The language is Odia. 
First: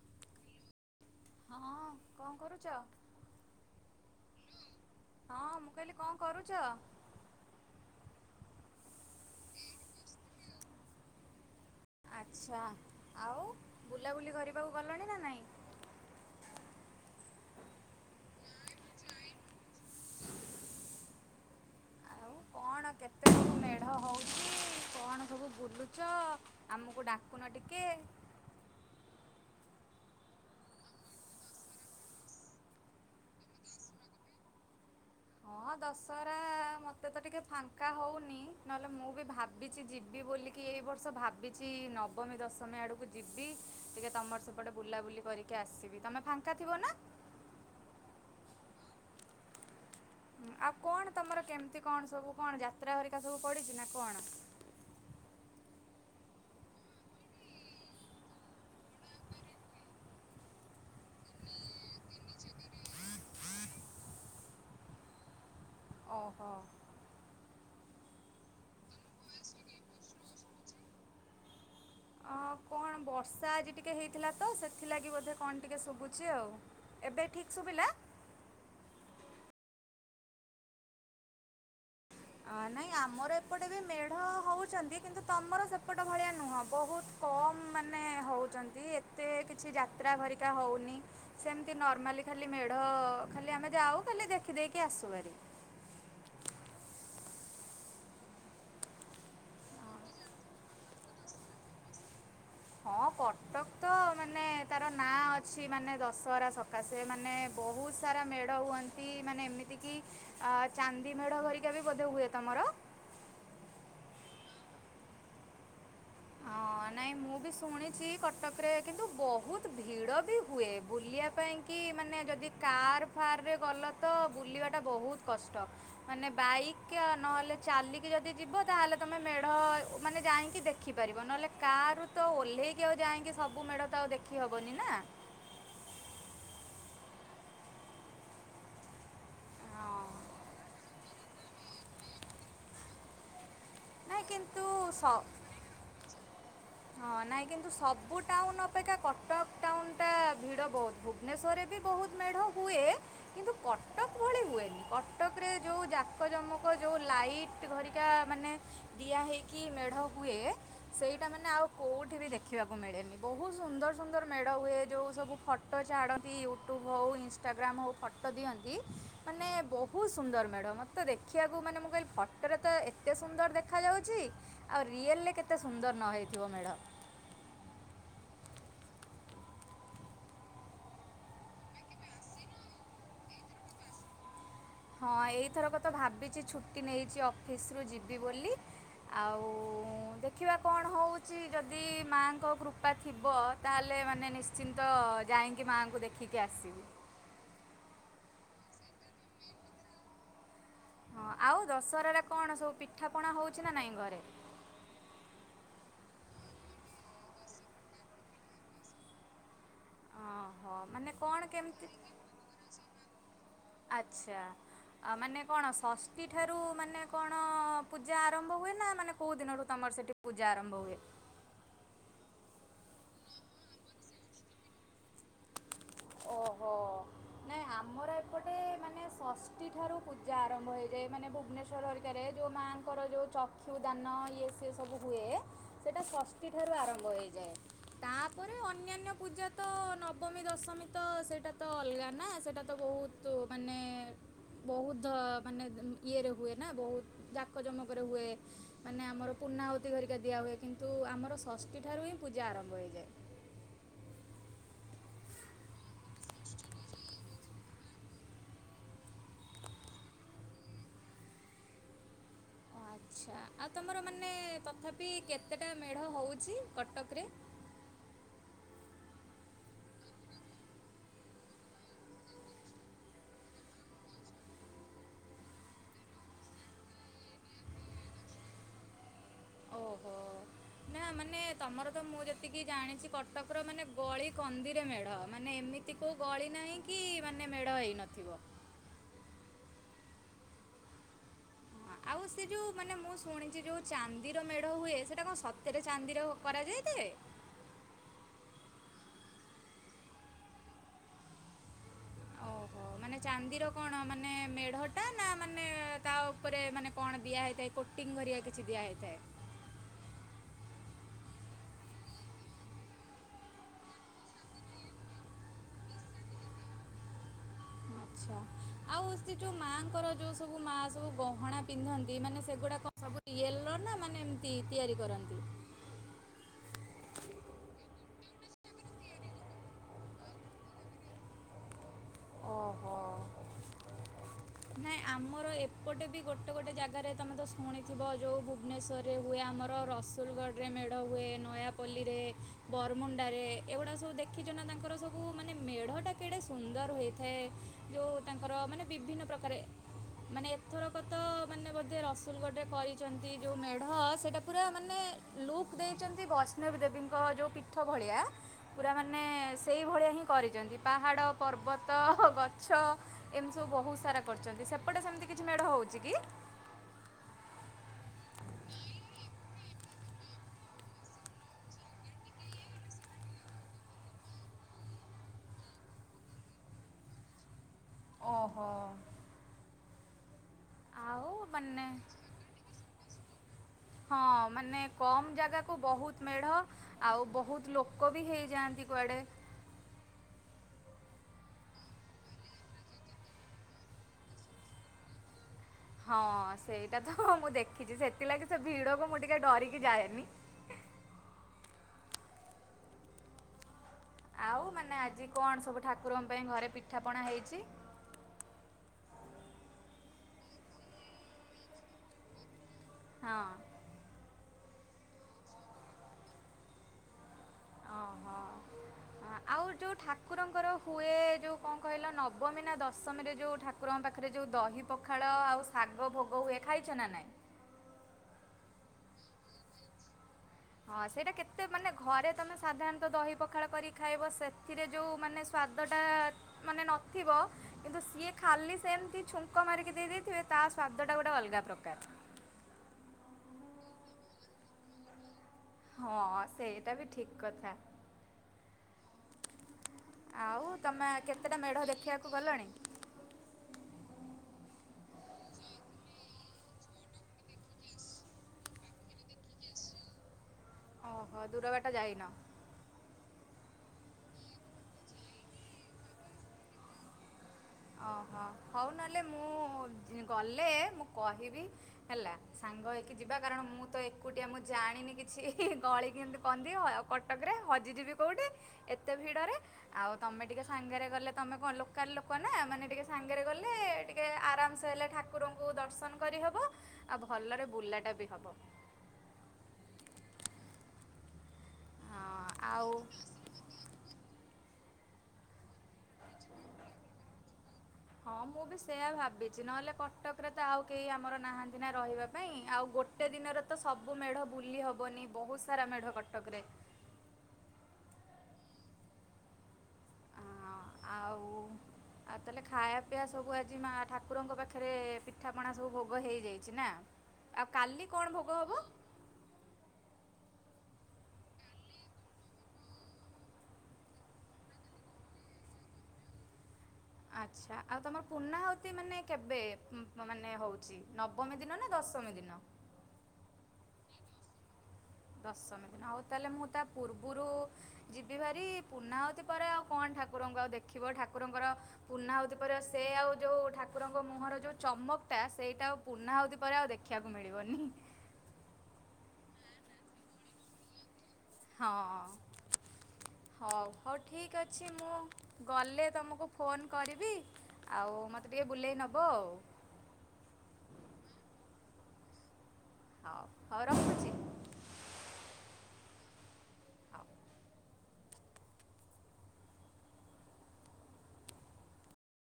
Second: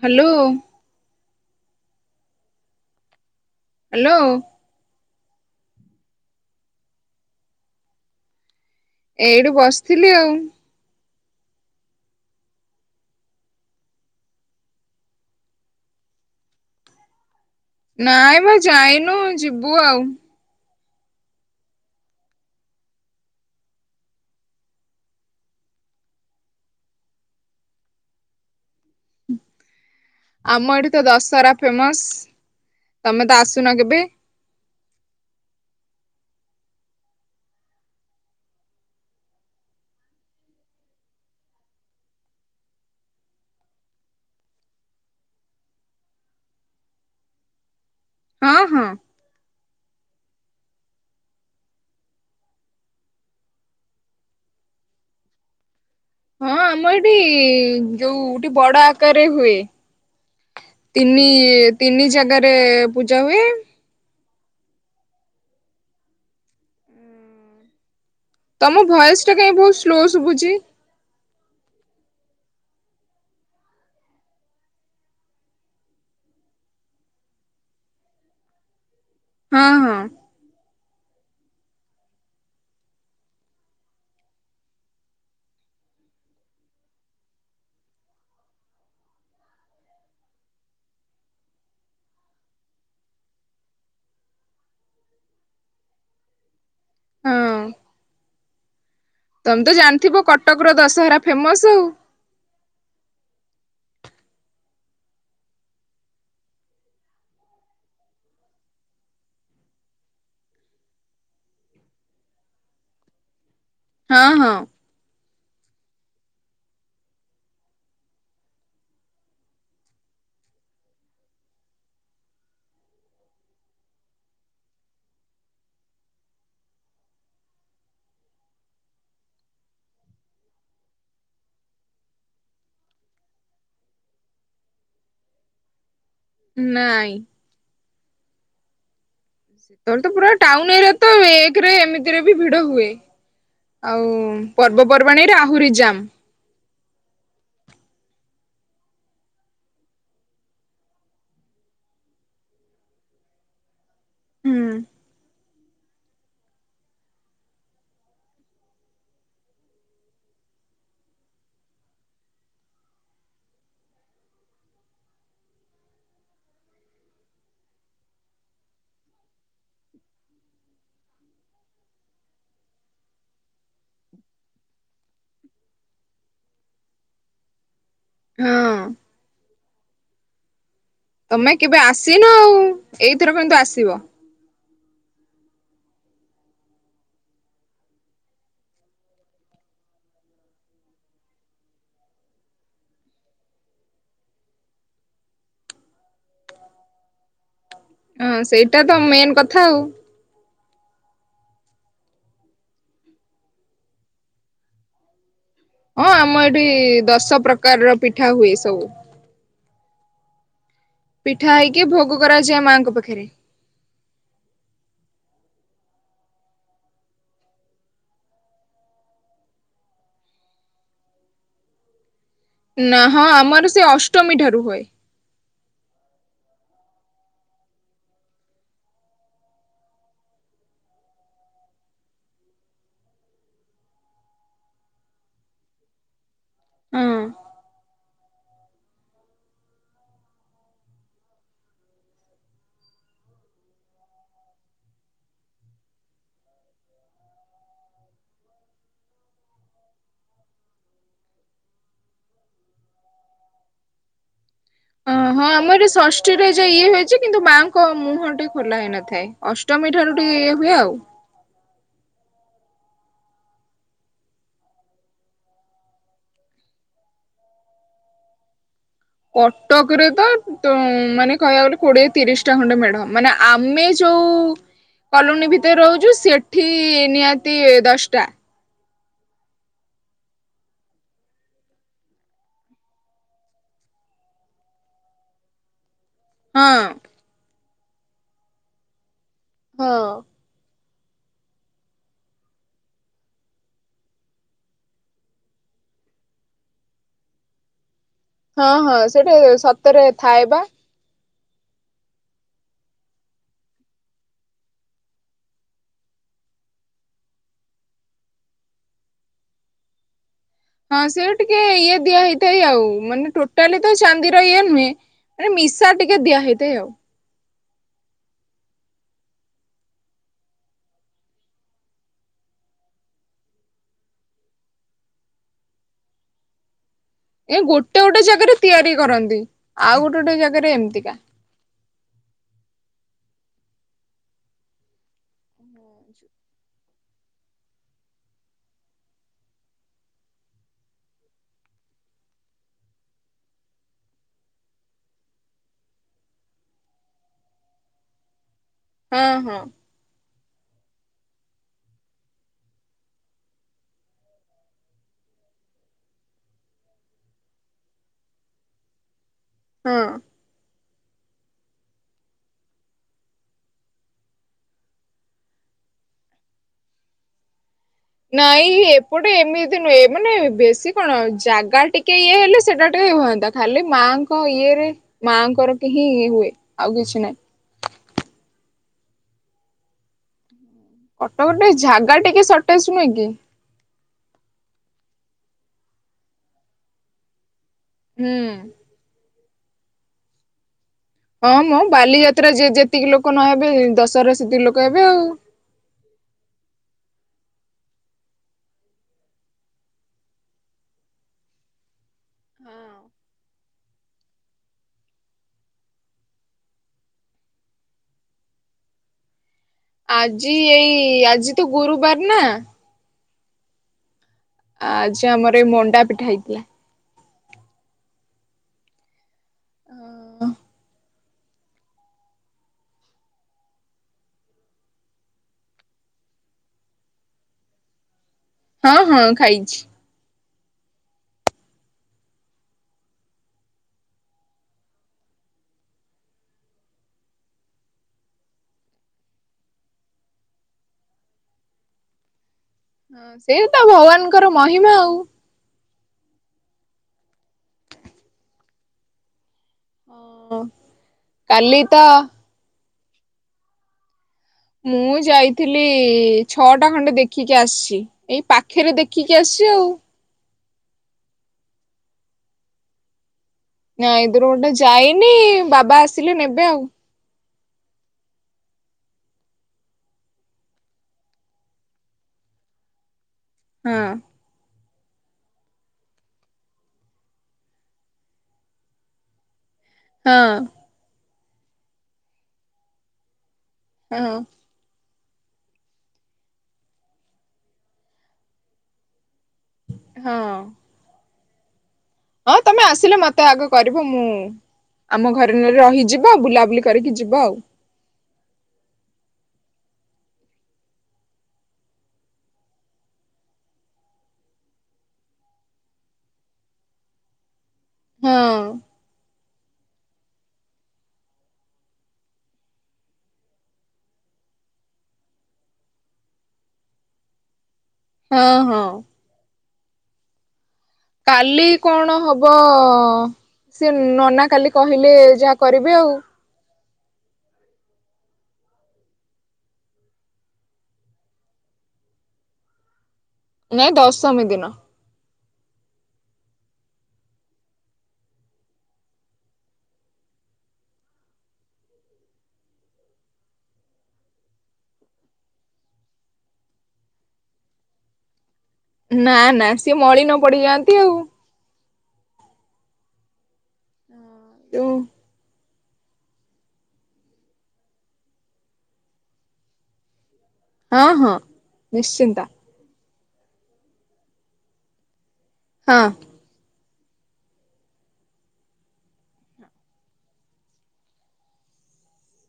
ହ୍ୟାଲୋ। ହଁ କଣ କରୁଚ। ହ୍ୟାଲୋ। ହଁ ମୁଁ କହିଲି କଣ କରୁଚ। ଏଇଠି ବସିଥିଲି ଆଉ। ଆଚ୍ଛା ଆଉ ବୁଲାବୁଲି କରିବାକୁ ଗଲଣି ନା ନାଇଁ? ନାଇଁ ମ ଯାଇନୁ ଯିବୁ ଆଉ। ଆଉ କଣ କେତେ ସବୁ ମେଢ ହଉଚି କଣ ସବୁ ବୁଲୁଚ ଆମକୁ ଡାକୁନ ଟିକେ ଆମ ଏଠି ତ ଦଶହରା ଫେମସ ତମେ ତ ଆସୁନ କେବେ। ହଁ ଦଶହରା ମତେ ତ ଟିକେ ଫାଙ୍କା ହଉନି ନହେଲେ ମୁଁ ବି ଭାବିଛି ଯିବି ବୋଲିକି ଏଇ ବର୍ଷ ଭାବିଛି ନବମୀ ଦଶମୀ ଆଡକୁ ଯିବି। ଟିକେ ତମର ସେପଟେ ବୁଲାବୁଲି କରିକି ଆସିବି। ତମେ ଫାଙ୍କା ଥିବ ନା? ହଁ ହଁ। ଆଉ କଣ ତମର କେମିତି କଣ ସବୁ କଣ ଯାତ୍ରା ହରିକା ସବୁ ପଡିଚି ନା କଣ? ହଁ ଆମର ଏଠି ଯୋଉଠି ବଡ ଆକାରରେ ହୁଏ ତିନି ତିନି ଜାଗାରେ ପୂଜା ହୁଏ। ଓହୋ। ତମ ଭଏସ ଟା କାହିଁକି ବହୁତ ସ୍ଲୋ ଶୁଭୁଛି। ଅ, କଣ ବର୍ଷା ଆଜି ଟିକେ ହେଇଥିଲା ତ ସେଥିଲାଗି ବୋଧେ କଣ ଟିକେ ଶୁଭୁଚି ଆଉ! ଏବେ ଠିକ ଶୁଭିଲା? ହଁ ହଁ।। ଅ ନାଇଁ ଆମର ଏପଟେ ବି ମେଢ ହଉଛନ୍ତି। କିନ୍ତୁ ତମର ସେପଟ ଭଳିଆ ନୁହଁ ବହୁତ କମ ମାନେ ହଉଛନ୍ତି ଏତେ କିଛି ଯାତ୍ରା ଭରିକା ହଉନି ସେମିତି ନର୍ମାଲି ଖାଲି ମେଢ ଖାଲି ଆମେ ଯାଉ ଖାଲି ଦେଖିଦେଇକି ଆସୁହରି। ହଁ। ତମେ ତ ଜାଣିଥିବ କଟକ ର ଦଶହରା ଫେମସ ଆଉ। ହଁ କଟକ ତ ମାନେ ତାର ନାଁ ଅଛି ମାନେ ଦଶହରା ସକାଶେ ମାନେ ବହୁତ ସାରା ମେଢ ହୁଅନ୍ତି। ମାନେ ଏମିତି କି ଚାନ୍ଦି ମେଢ ଧରିକା ବି ବୋଧେ ହୁଏ ତମର? ହଁ ହଁ। ହଁ ନାଇଁ ମୁଁ ବି ଶୁଣିଛି କଟକରେ କିନ୍ତୁ ବହୁତ ଭିଡ଼ ବି ହୁଏ। ବୁଲିବା ପାଇଁକି ମାନେ ଯଦି କାର୍ ଫାରରେ ଗଲ ତ ବୁଲିବାଟା ବହୁତ କଷ୍ଟ ମାନେ ବାଇକ୍ ନହେଲେ ଚାଲିକି ଯଦି ଯିବ ତାହେଲେ ତୁମେ ମେଢ଼ ମାନେ ଯାଇକି ଦେଖିପାରିବ। ନହେଲେ କାର ରୁ ତ ଓହ୍ଲେଇକି ଆଉ ଯାଇକି ସବୁ ମେଢ ତ ଆଉ ଦେଖି ହବନି ନା। ନାଇଁ। ସେତବେଳେ ହଁ ତ ପୁରା ଟାଉନ ଏରିଆ ତ ଏକରେ ଏମିତିରେ ବି ଭିଡ ହୁଏ। ଆଉ ନାଇଁ କିନ୍ତୁ ସ- ପର୍ବପର୍ବାଣୀରେ ଆହୁରି ଯାମ୍। ପୁ ଟାଉନ ଅପେକ୍ଷା କଟକ ଟାଉନଟା ଭିଡ଼ ବହୁତ ଭୁବନେଶ୍ୱରରେ ବି ବହୁତ ମେଢ଼ ହୁଏ କିନ୍ତୁ କଟ ହୁଁ। ପାରେ ଯୋଉ ଜାକ ଜମକ ଯୋଉ ଲାଇଟ୍ ଘରିକା ମାନେ ଦିଆ ହେଇକି ମେଢ଼ ହୁଏ। ସେଇଟା ମାନେ ଆଉ କେଉଠି ବି ଦେଖିବାକୁ ମିଳେନି ବହୁତ ସୁନ୍ଦର ସୁନ୍ଦର ମେଢ଼ ହୁଏ। ଯେଉ ସବୁ ଫଟୋ ଛାଡ଼ନ୍ତି ୟୁଟ୍ୟୁବ୍ ହଉ ଇନଷ୍ଟାଗ୍ରାମ୍ ହଉ ଫଟୋ ଦିଅନ୍ତି ମାନେ ବହୁତ ସୁନ୍ଦର ମେଢ଼ ମୋତେ ଦେଖିବାକୁ ମାନେ ମୁଁ କହିଲି ଫଟୋରେ ତ ଏତେ ସୁନ୍ଦର ଦେଖ ଦେଖାଯାଉଛି ଆଉ ରିଅଲ ରେ କେତେ ସୁନ୍ଦର ନ ହେଇଥିବ ମେଢ। ହୁଁ ତମେ କେବେ ଆସିନ ଆଉ, ଏଇଥର କିନ୍ତୁ ଆସିବ। ହଁ ଏଇଥରକ ତ ଭାବିଛି ଛୁଟି ନେଇଛି ଅଫିସରୁ ଯିବି ବୋଲି ଆଉଉ ଦେଖିବା କଣ ହେଉଛି ଯଦି ମାଆଙ୍କ କୃପା ଥିବ ତାହେଲେ ମାନେ ନିଶ୍ଚିନ୍ତ ଯାଇକି ମାଆଙ୍କୁ ଦେଖିକି ଆସିବି। ହୁଁ ସେଇଟା ତ ମେନ୍ କଥା ଆଉ। ହଁ ଆଉ ଦଶହରାରେ କଣ ସବୁ ପିଠାପଣା ହଉଚି ନା ନାଇଁ ଘରେ? ହଁ ଆମ ଏଠି ଦଶ ପ୍ରକାରର ପିଠା ହୁଏ ସବୁ। ହଁ ମାନେ କଣ ପିଠା ହେଇକି କେମତି, ଭୋଗ କରାଯାଏ ମାଙ୍କ ପାଖରେ ଆଚ୍ଛା ମାନେ କଣ ଷଷ୍ଠୀଠାରୁ ମାନେ କଣ ପୂଜା ଆରମ୍ଭ ହୁଏ ନା ମାନେ କୋଉ ଦିନରୁ ତମର ସେଠି ପୂଜା ଆରମ୍ଭ ହୁଏ? ନା ହଁ ଆମର ସେ ଅଷ୍ଟମୀ ଠାରୁ ହୁଏ। ଓହୋଃ ନାଇଁ ଆମର ଏପଟେ ମାନେ ଷଷ୍ଠୀଠାରୁ ପୂଜା ଆରମ୍ଭ ହୋଇଯାଏ ମାନେ ଭୁବନେଶ୍ଵର ହେରିକାରେ ଯୋଉ ମାଆଙ୍କର ଯୋଉ ଚକ୍ଷୁ ଦାନ ଇଏ ସିଏ ସବୁ ହୁଏ ସେଇଟା ଷଷ୍ଠୀ ଷଷ୍ଠୀଠାରୁ ଆରମ୍ଭ ହଁ ହେଇଯାଏ। ତାପରେ ଅନ୍ୟାନ୍ୟ ପୂଜା ତ ନବମୀ ଦଶମୀ। ତ ସେଇଟା ତ ଅଲଗା ନା, ସେଇଟା ତ ବହୁତ ମାନେ ବହୁତ ମାନେ ଇଏରେ ହୁଏ ନା ବହୁତ ଜାକଜମକରେ ହୁଏ ମାନେ ଆମର ପୂର୍ଣ୍ଣାହୁତି ହେରିକା ଦିଆ ହୁଏ କିନ୍ତୁ ଆମର ଷଷ୍ଠୀ ଠାରୁ ହିଁ ପୂଜା ଆରମ୍ଭ ହେଇଯାଏ। ହଁ ହଁ ଆମର ଏ ଷଷ୍ଠୀରେ ଯେ ଇଏ ହୁଏ ଯେ, କିନ୍ତୁ ମାଆଙ୍କ ମୁହଁଟି ଖୋଲା ହେଇନଥାଏ ଅଷ୍ଟମୀ‌ ଠାରୁ ଟିକେ ଇଏ ହୁଏ ଆଉ। ଓ ଆଚ୍ଛା ଆଉ ତମର ମାନେ ତଥାପି କେତେଟା ମେଢ ହଉଛି କଟକରେ? କଟକରେ ତ ମାନେ କହିବାକୁ ଗଲେ କୋଡିଏ ତିରିଶଟା ଖଣ୍ଡେ ମେଢ଼ ମାନେ ଆମେ ଯୋଉ କଲୋନୀ ଭିତରେ ରହୁଛୁ ସେଠି ନିହାତି ଦଶଟା। ଓହୋ ନା ମାନେ ତମର ତ ମୁଁ ଯେତିକି ଜାଣିଛି କଟକର ମାନେ ଗଳକନ୍ଦିରେ ମେଢ ମାନେ ଏମିତ୍ ଏମିତି କୋଉ ଗଳି ହଁ। ନାହିଁ କି ମାନେ। ମେଢ ହେଇ ନଥିବ। ହଁ ହଁ, ଆଉ ସେ ଯୋଉ ମାନେ ମୁଁ ଶୁଣିଛି ଯୋଉ ଚାନ୍ଦିର ମେଢ ହୁଏ ସେଟା କଣ ସତରେ ଚାନ୍ଦିର କରାଯାଇଥାଏ? ହଁ ହଁ ସେଇଠି ସତରେ ଥାଏ ବା। ଓହୋଃ, ମାନେ ଚାନ୍ଦିର କଣ ମାନେ ମେଢଟା ନା ମାନେ ତା ଉପରେ ମାନେ କଣ ଦିଆହେଇଥାଏ କୋଟିଙ୍ଗ୍ ହେରିକା କିଛି ଦିଆ ହେଇଥାଏ? ହଁ ସେ ଟିକେ ଇଏ ଦିଆ ହେେଇଥାଏ ଆଉ ମାନେ ଟୋଟାଲି ତ ଚାନ୍ଦିର ଇଏ ନୁହେଁ ମାନେ ମିଶା ଟିକେ ଦିଆ ହେେଇଥାଏ ଆଉ। ଆଛା, ଆଉ ସେ ଯୋଉ ମାଆଙ୍କର ଯୋଉ ସବୁ ମା ସବୁ ଗହଣା ପିନ୍ଧନ୍ତି ମାନେ ସେଗୁଡ଼ାକ ସବୁ ୟେଲୋ ନା ମାନେ ଏମତି ତିଆରି କରନ୍ତି? ଏ ଗୋଟେ ଗୋଟେ ଜାଗାରେ ତିଆରି କରନ୍ତି ଆଉ ଗୋଟେ ଗୋଟେ ଜାଗାରେ ଏମିତିକା। ଓହୋଃ, ନାଇଁ ଆମର ଏପଟେ ବି ଗୋଟେ ଗୋଟେ ଜାଗାରେ ତମେ ତ ଶୁଣିଥିବ ଯୋଉ ଭୁବନେଶ୍ୱରରେ ହୁଏ ଆମର ରସୁଲଗଡ଼ରେ ମେଢ ହୁଏ ନୟାପଲ୍ଲୀରେ ବରମୁଣ୍ଡାରେ ଏଗୁଡା ସବୁ ଦେଖିଛ ନା ତାଙ୍କର ସବୁ ମାନେ ମେଢଟା କେଡ଼େ ସୁନ୍ଦର ହୋଇଥାଏ ସେ ଯୋଉ ତାଙ୍କ୍ ଙ୍କର ମାନେ ବିଭିନ୍ନ ହଁ ହଁ ପ୍ରକାରେ ମାନେ ଏଥରକ ତ ମାନେ ବୋଧେ ରସୁଲଗଡ଼ରେ କରିଛନ୍ତି ଯୋଉ ମେଢ ସେଟା ପୁରା ମାନେ ଲୁକ୍ ଦେଇଛନ୍ତି ବୈଷ୍ଣବ ଦେବୀଙ୍କ ଯୋଉ ପୀଠ ଭଳିଆ ପୁରା ମାନେ ମାନେ ସେଇଭଳିଆ ହଁ। ହିଁ କରିଛନ୍ତି। ପାହାଡ଼ ପର୍ବତ୍ ତ ଗଛ ଏମିତି ସବୁ ବହୁତ ସାରା କରିଛନ୍ତି ସେପଟେ ସେମିତି କିଛି ମେଢ ହଉଛି କି? ନାଇଁ ଏପଟେ ଏମିତି ନୁହେଁ ମାନେ ବେଶୀ କଣ ଜାଗା ଟିକେ ଇଏ ହେଲେ ସେଟା ଟିକେ ହୁଅନ୍ତା ଖାଲି ମାଆଙ୍କ ଇଏରେ ମାଆଙ୍କର ହିିଁ ଇଏ ହୁଏ ଆଉ କିଛି ନାହିଁ। ଓହୋଃ। କଟକ ଟିକେ ଝାଗା ଟିକେ ସଟେଜ୍ ନୁହେଁ କି? ହଁ ମାନେ କମ୍ ଜାଗାକୁ ବହୁତ୍ ମେଢ଼ ଆଉ ବହୁତ୍ ଲୋକ ବି ହୁଁ ହେଇଯାଆନ୍ତି କୁଆଡେ। ହଁ ମ ବାଲିଯାତ୍ରା ଯେ ଯେତିକି ଲୋକ ନହେବେ ଦଶହରାରେ ସେତିକି ଲୋକ ହେବେ ଆଉ। ହଁ ସେଇଟା ତଁ ମୁଁ ଦେଖ୍ ଖିଛି ସେଥିଲାଗି ସେ ଭିଡକୁ ମୁଁ ଟିକେ ଡରିକି ଯାଏନି ଇଁ ହଁ ଆଉ ମାନେ ଆଜି କଣ ସବୁ ଠାକୁରଙ୍କ ପାଇଁ ଘରେ ପିଠା ପଣା ହେଇଛି? ଆଜି ଏଇ ଆଜି ତ ଗୁରୁବାର ନାଁ ହଁ। ଆଜି ଆମର ଏଇ ମଣ୍ଡା ପିଠା ହେଇଥିଲା। ଓହୋ। ଆଉ ଯୋଉ ଠାକୁରଙ୍କର ହୁଏ ଯୋଉ କଣ କହିଲ ନବମୀ ନା ଦଶମୀରେ ଯୋଉ ଠାକୁରଙ୍କ ପାଖରେ ଯୋଉ ଦହି ପଖାଳ ଆଉ ଶାଗ ଭୋଗ ହୁଏ ଖାଇଛ ନା ନାହିଁ? ହଁ ହଁ ଖାଇଛି। ହଁ ସେଇଟା କେତେ ମାନେ ଘରେ ତମେ ସାଧାରଣତଃ ଦହି ପଖାଳ କରିକି ଖାଇବ ସେଥିରେ ଯୋଉ ମାନେ ସ୍ଵାଦ ଟା ମାନେ ନଥିବ କିନ୍ତୁ ସିଏ ଖାଲି ସେମିତି ଛୁଙ୍କ ମାରିକି ଦେଇ ଦେଇଥିବେ ତା ସ୍ଵାଦ ଟା ଗୋଟେ ଅଲଗା ପ୍ରକାର। ହଁ ସେ ତ ଭଗବାନଙ୍କର ମହିମା ଆଉ। ହଁ ସେଇଟା ବି ଠିକ କଥା। ହଁ ଆଉ ତମେ କେତେଟା କାଲି ମେଢ ତ ଦେଖିବାକୁ ଗଲଣି? ମୁଁ ଯାଇଥିଲି ଛଅଟା ଖଣ୍ଡେ ଦେଖିକି ଆସିଛି ଏଇ ପାଖରେ ଦେଖିକି ଆସିଛି ଆଉ। ଓହୋ ଦୂରବାଟ ଯାଇନ? ନାଇଁ ଦୂର ବାଟ ଯାଇନି ବାବା ଆସିଲେ ନେବେ ଆଉ। ଓହୋ ହଉ ନହେଲେ ମୁଁ ଗଲେ ମୁଁ କହିବି ହେଲା ସାଙ୍ଗ ହେଇକି ଯିବା କାରଣ ମୁଁ ତ ହଁ ଏକୁଟିଆ ମୁଁ ଜାଣି ଣିନି କିଛି ଗଳି କନ୍ଧି କଟକରେ ହଜିଯିବି କୋଉଠି ଏତେ ଭିଡ଼ରେ। ଆଉ ହଁ ତମେ ଟିକେ ସାଙ୍ଗରେ ଗଲେ ତମେ କଣ ଲୋକାଲ ଲୋକ ନା ନା ମାନେ ଟିକେ ସାଙ୍ଗରେ ଗଲେ ଟିକେ ହଁ। ଆରାମସେ ହେଲେ ଠା ଠାକୁର ଙ୍କୁ ଦର୍ଶନ କରିହବ ଆଉ ଭଲରେ ବୁଲାଟା ବି ହବ। ହଁ। ହଁ ତମେ ଆସିଲେ ମତେ ଆଗ କରିବ ମୁଁ ଆମ ଘରେ ନହେଲେ ରହିଯିବ ବୁଲାବୁଲି କରିକି ଯିବ ଆଉ। ହଁ ମୁଁ ବି ସେୟା ଭାବିଛି ନହେଲେ କଟକରେ ତ ଆଉ କେହି ଆମର ନାହାନ୍ତି ନା ରହିବା ପାଇଁ ଆଉ ଗୋଟେ ଦିନରେ ତ ସବୁ ମେଢ ବୁଲି ହବନି ବହୁତ ସାରା ମେଢ କଟକରେ। ହଁ। ହଁ ଆଉ ଆଉ ତାହେଲେ ଖାଇବା ପିଇବା ସବୁ ଆଜି ମା ଠାକୁରଙ୍କ ପାଖରେ ପିଠାପଣା ସବୁ ଭୋଗ ହେଇଯାଇଛି ନା ଆଉ କାଲି କଣ ହଁ ଭୋଗ ହବ? ହଁ କାଲି କଣ ହବ ସେ ନନା କାଲି କହିଲେ ଯାହା କରିବେ ଆଉ। ଆଚ୍ଛା ଆଉ ତମର ପୂର୍ଣାହୁତି ମାନେ କେବେ ମାନେ ହଉଛି ନବମୀ ଦିନ ନା ଦଶମୀ ଦିନ? ନାଇଁ ଦଶମୀ ଦିନ। ଦଶମୀ ଦିନ ହଉ ତାହେଲେ ମୁଁ ତା ପୂର୍ବରୁ ଯିବି ଭାରି ପୂର୍ଣ୍ଣା ହଉତି ପରେ ଆଉ କଣ ଠାକୁରଙ୍କୁ ଆଉ ଦେଖିବ ଠାକୁରଙ୍କର ପୂର୍ଣ୍ଣାହୁତି ପରେ ସେ ଆଉ ଯୋଉ ଠାକୁରଙ୍କ ମୁହଁର ଯୋଉ ଚମକ ଟା ସେଇଟା ଆଉ ପୂର୍ଣ୍ଣାହୁତି ପରେ ଆଉ ଦେଖିବାକୁ ମିଳିବନି। ନା ନା ସିଏ ମଳି ନ ପଡିଯାଆନ୍ତି ଆଉ। ହଁ। ହଉ ହଉ ଠିକ ଅଛି ଯୋଉ ମୁଁ ଗଲେ ତମକୁ ଫୋନ୍ କରିବି ଆଉ ମୋତେ ଟିକେ ବୁଲେଇ ନବ ଆଉ।। ହଁ ହଁ ନିଶ୍ଚିନ୍ତ। ହଉ ହଉ ରଖୁଛି। ହଁ। ହଉ